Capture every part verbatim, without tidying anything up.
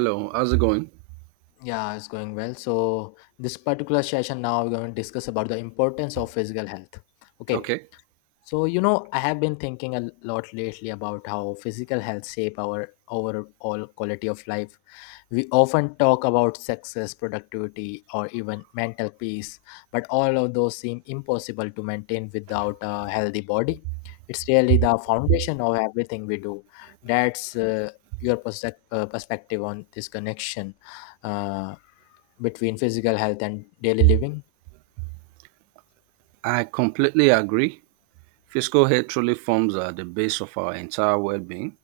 Hello, how's it going? Yeah, it's going well. So this particular session now we're going to discuss about the importance of physical health. Okay. Okay, So you know, I have been thinking a lot lately about how physical health shape our overall quality of life. We often talk about success, productivity, or even mental peace, but all of those seem impossible to maintain without a healthy body. It's really the foundation of everything we do. That's uh, your perspec- uh, perspective on this connection. Uh, Between physical health and daily living? I completely agree. Physical health truly forms uh, the base of our entire well being.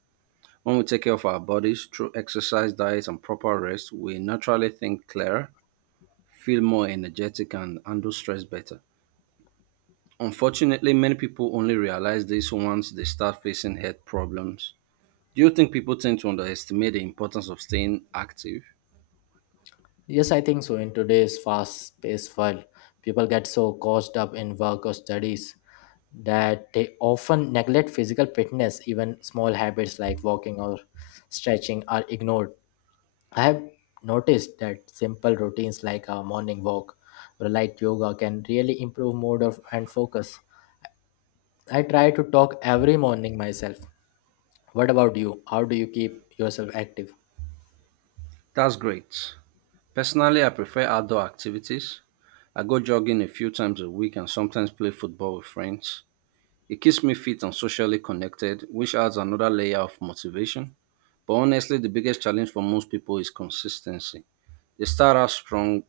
When we take care of our bodies through exercise, diet, and proper rest, we naturally think clearer, feel more energetic, and handle stress better. Unfortunately, many people only realize this once they start facing health problems. Do you think people tend to underestimate the importance of staying active? Yes, I think so. In today's fast paced world, people get so caught up in work or studies that they often neglect physical fitness. Even small habits like walking or stretching are ignored. I have noticed that simple routines like a morning walk or light yoga can really improve mood of, and focus. I try to talk every morning myself. What about you? How do you keep yourself active? That's great. Personally, I prefer outdoor activities. I go jogging a few times a week and sometimes play football with friends. It keeps me fit and socially connected, which adds another layer of motivation. But honestly, the biggest challenge for most people is consistency. They start out strong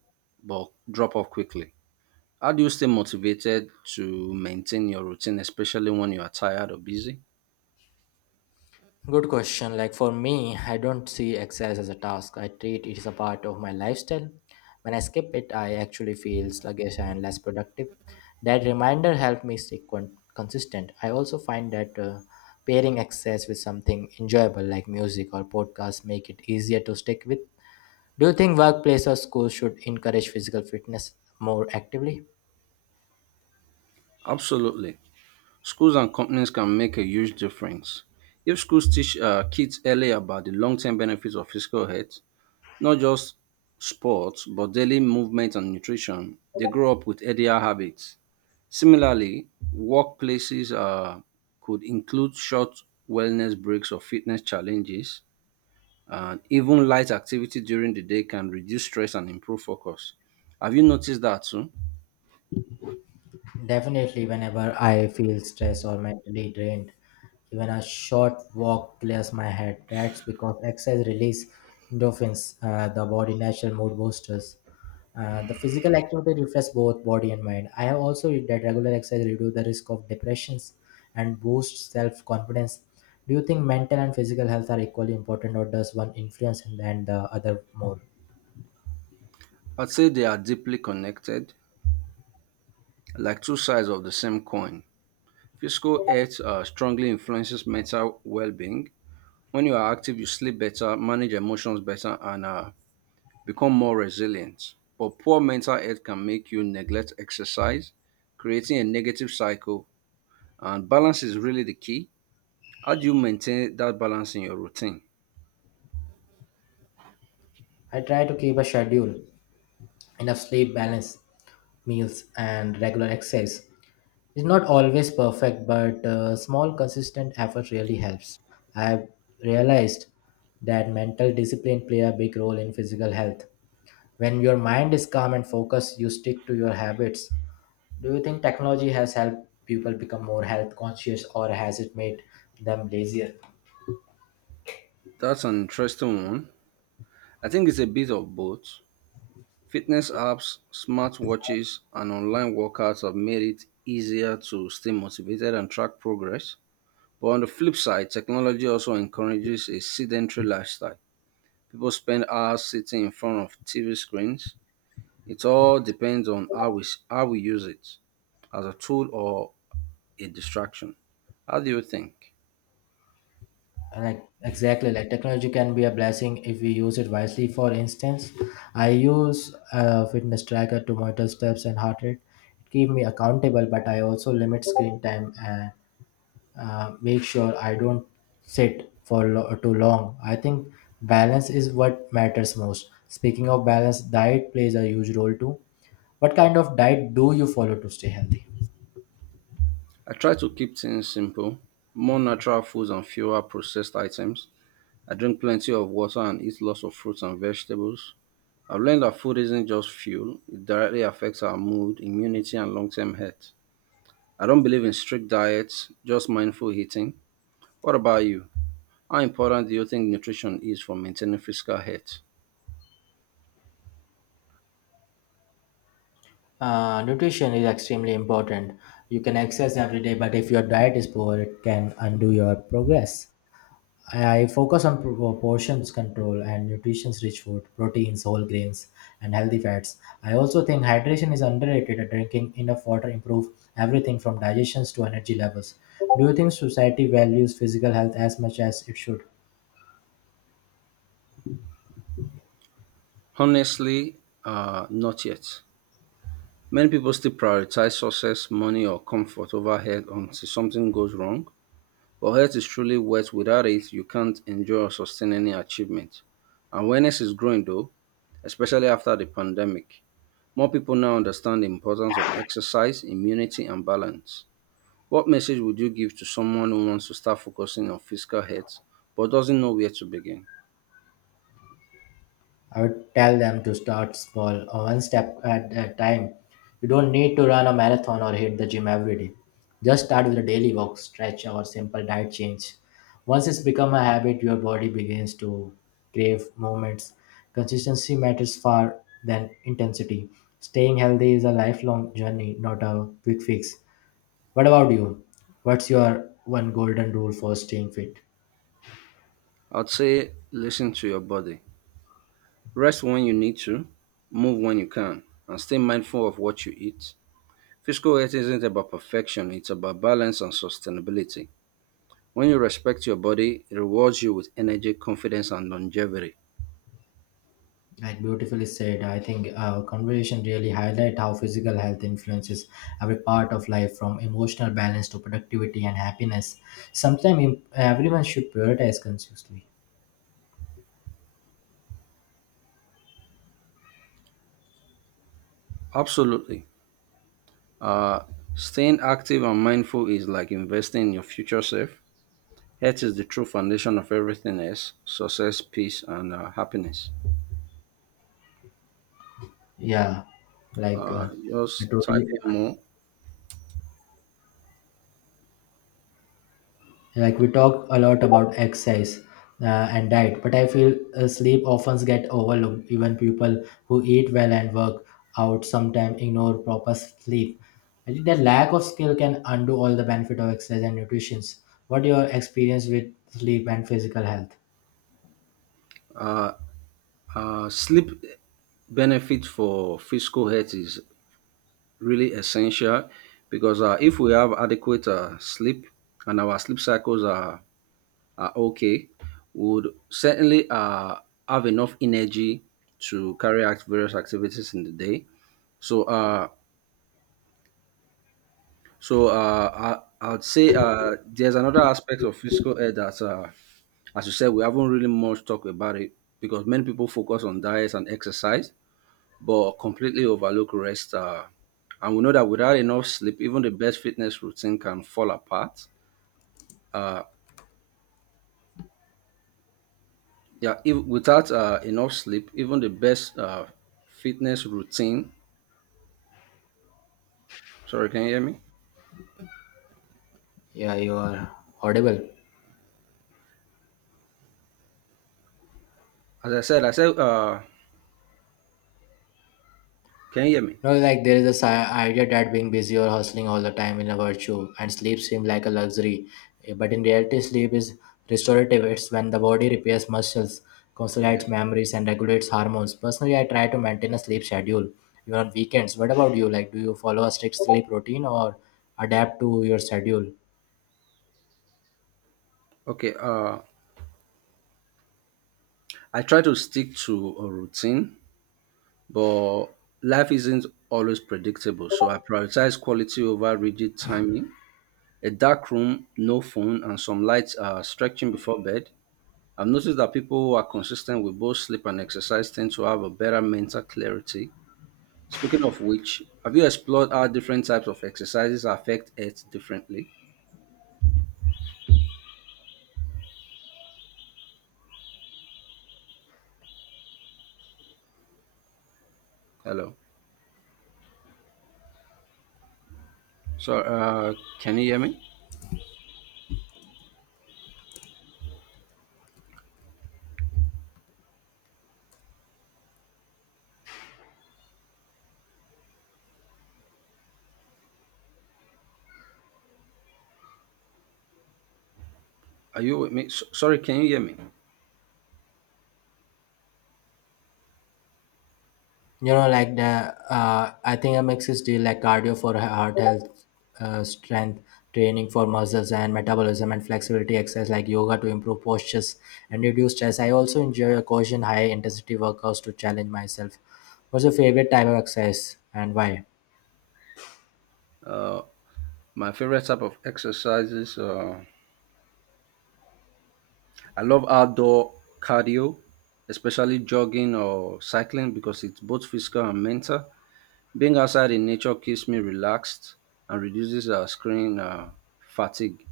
but drop off quickly. How do you stay motivated to maintain your routine, especially when you are tired or busy? Good question. Like for me, I don't see exercise as a task. I treat it as a part of my lifestyle. When I skip it, I actually feel sluggish and less productive. That reminder helped me stay con- consistent. I also find that uh, pairing exercise with something enjoyable like music or podcast make it easier to stick with. Do you think workplace or schools should encourage physical fitness more actively? Absolutely. Schools and companies can make a huge difference. If schools teach uh, kids early about the long term benefits of physical health, not just sports, but daily movement and nutrition, they grow up with healthier habits. Similarly, workplaces uh, could include short wellness breaks or fitness challenges, and even light activity during the day can reduce stress and improve focus. Have you noticed that too? Definitely, whenever I feel stressed or mentally drained, even a short walk clears my head. That's because exercise release endorphins, uh, the body natural mood boosters. Uh, the physical activity refreshes both body and mind. I have also read that regular exercise reduces the risk of depressions and boosts self confidence. Do you think mental and physical health are equally important, or does one influence and the other more? I'd say they are deeply connected, like two sides of the same coin. Physical health uh, strongly influences mental well being. When you are active, you sleep better, manage emotions better, and uh, become more resilient. But poor mental health can make you neglect exercise, creating a negative cycle. And balance is really the key. How do you maintain that balance in your routine? I try to keep a schedule. Enough sleep, balanced meals, and regular exercise. It's not always perfect, but uh, small, consistent effort really helps. I've realized that mental discipline play a big role in physical health. When your mind is calm and focused, you stick to your habits. Do you think technology has helped people become more health conscious, or has it made them lazier? That's an interesting one. I think it's a bit of both. Fitness apps, smartwatches, and online workouts have made it easier to stay motivated and track progress. But on the flip side, technology also encourages a sedentary lifestyle. People spend hours sitting in front of T V screens. It all depends on how we, s- how we use it as a tool or a distraction. How do you think? Like exactly, like technology can be a blessing if we use it wisely. For instance, I use a fitness tracker to monitor steps and heart rate. It keeps me accountable, but I also limit screen time and uh, make sure I don't sit for lo- too long. I think balance is what matters most. Speaking of balance, diet plays a huge role too. What kind of diet do you follow to stay healthy? I try to keep things simple, more natural foods and fewer processed items. I drink plenty of water and eat lots of fruits and vegetables. I've learned that food isn't just fuel, it directly affects our mood, immunity, and long term health. I don't believe in strict diets, just mindful eating. What about you? How important do you think nutrition is for maintaining physical health? Uh, nutrition is extremely important. You can exercise every day, but if your diet is poor, it can undo your progress. I focus on pro- portions control and nutrition's rich food, proteins, whole grains, and healthy fats. I also think hydration is underrated. Drinking enough water improves everything from digestions to energy levels. Do you think society values physical health as much as it should? Honestly, uh, not yet. Many people still prioritize success, money, or comfort over health until something goes wrong. But health is truly worth. Without it, you can't enjoy or sustain any achievement. Awareness is growing though, especially after the pandemic. More people now understand the importance of exercise, immunity, and balance. What message would you give to someone who wants to start focusing on physical health but doesn't know where to begin? I would tell them to start small, uh, one step at a time. You don't need to run a marathon or hit the gym every day. Just start with a daily walk, stretch, or simple diet change. Once it's become a habit, your body begins to crave movements. Consistency matters far than intensity. Staying healthy is a lifelong journey, not a quick fix. What about you? What's your one golden rule for staying fit? I'd say listen to your body. Rest when you need to, move when you can, and stay mindful of what you eat. Physical health isn't about perfection, it's about balance and sustainability. When you respect your body, it rewards you with energy, confidence, and longevity. Right, beautifully said. I think our conversation really highlight how physical health influences every part of life, from emotional balance to productivity and happiness. Sometimes everyone should prioritize consciously. Absolutely. Uh, Staying active and mindful is like investing in your future self. Health is the true foundation of everything else success, peace, and uh, happiness. Yeah, like Uh, uh, I Just type totally, in more. like, we talk a lot about exercise uh, and diet, but I feel uh, sleep often get overlooked. Even people who eat well and work out sometimes ignore proper sleep. I think the lack of skill can undo all the benefit of exercise and nutrition. What your experience with sleep and physical health? Uh, uh, Sleep benefit for physical health is really essential because uh, if we have adequate uh, sleep and our sleep cycles are, are okay, we would certainly uh, have enough energy to carry out various activities in the day. So, uh, So uh, I I'd say uh, there's another aspect of physical health that, uh, as you said, we haven't really much talked about it because many people focus on diets and exercise, but completely overlook rest. Uh, and we know that without enough sleep, even the best fitness routine can fall apart. Uh, yeah, if, without uh, enough sleep, even the best uh, fitness routine. Sorry, can you hear me? Yeah, you are audible. As I said, I said, uh, can you hear me? No, like there is this i- idea that being busy or hustling all the time is a virtue, and sleep seems like a luxury. Eh, But in reality, sleep is restorative. It's when the body repairs muscles, Yes. consolidates memories, and regulates hormones. Personally, I try to maintain a sleep schedule even on weekends. What about you? Like, do you follow a strict sleep routine or adapt to your schedule? Okay. Uh, I try to stick to a routine but life isn't always predictable. So I prioritize quality over rigid timing. A dark room, no phone, and some lights are stretching before bed. I've noticed that people who are consistent with both sleep and exercise tend to have a better mental clarity. Speaking of which, have you explored how different types of exercises affect it differently? Hello. So, uh, can you hear me? Are you with me? S- sorry, can you hear me? You know, like the uh, I think a mix is do like cardio for he- heart health, uh, strength training for muscles and metabolism and flexibility exercise like yoga to improve postures and reduce stress. I also enjoy a caution high intensity workouts to challenge myself. What's your favorite type of exercise and why? Uh, my favorite type of exercises. Uh, I love outdoor cardio, especially jogging or cycling because it's both physical and mental. Being outside in nature keeps me relaxed and reduces uh, screen uh, fatigue.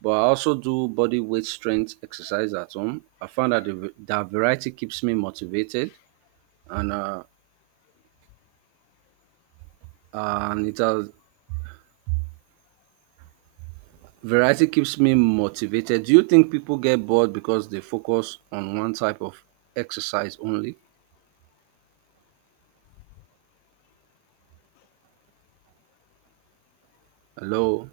But I also do body weight strength exercise at home. I found that the, that variety keeps me motivated and uh, and it has variety keeps me motivated. Do you think people get bored because they focus on one type of exercise only? Hello,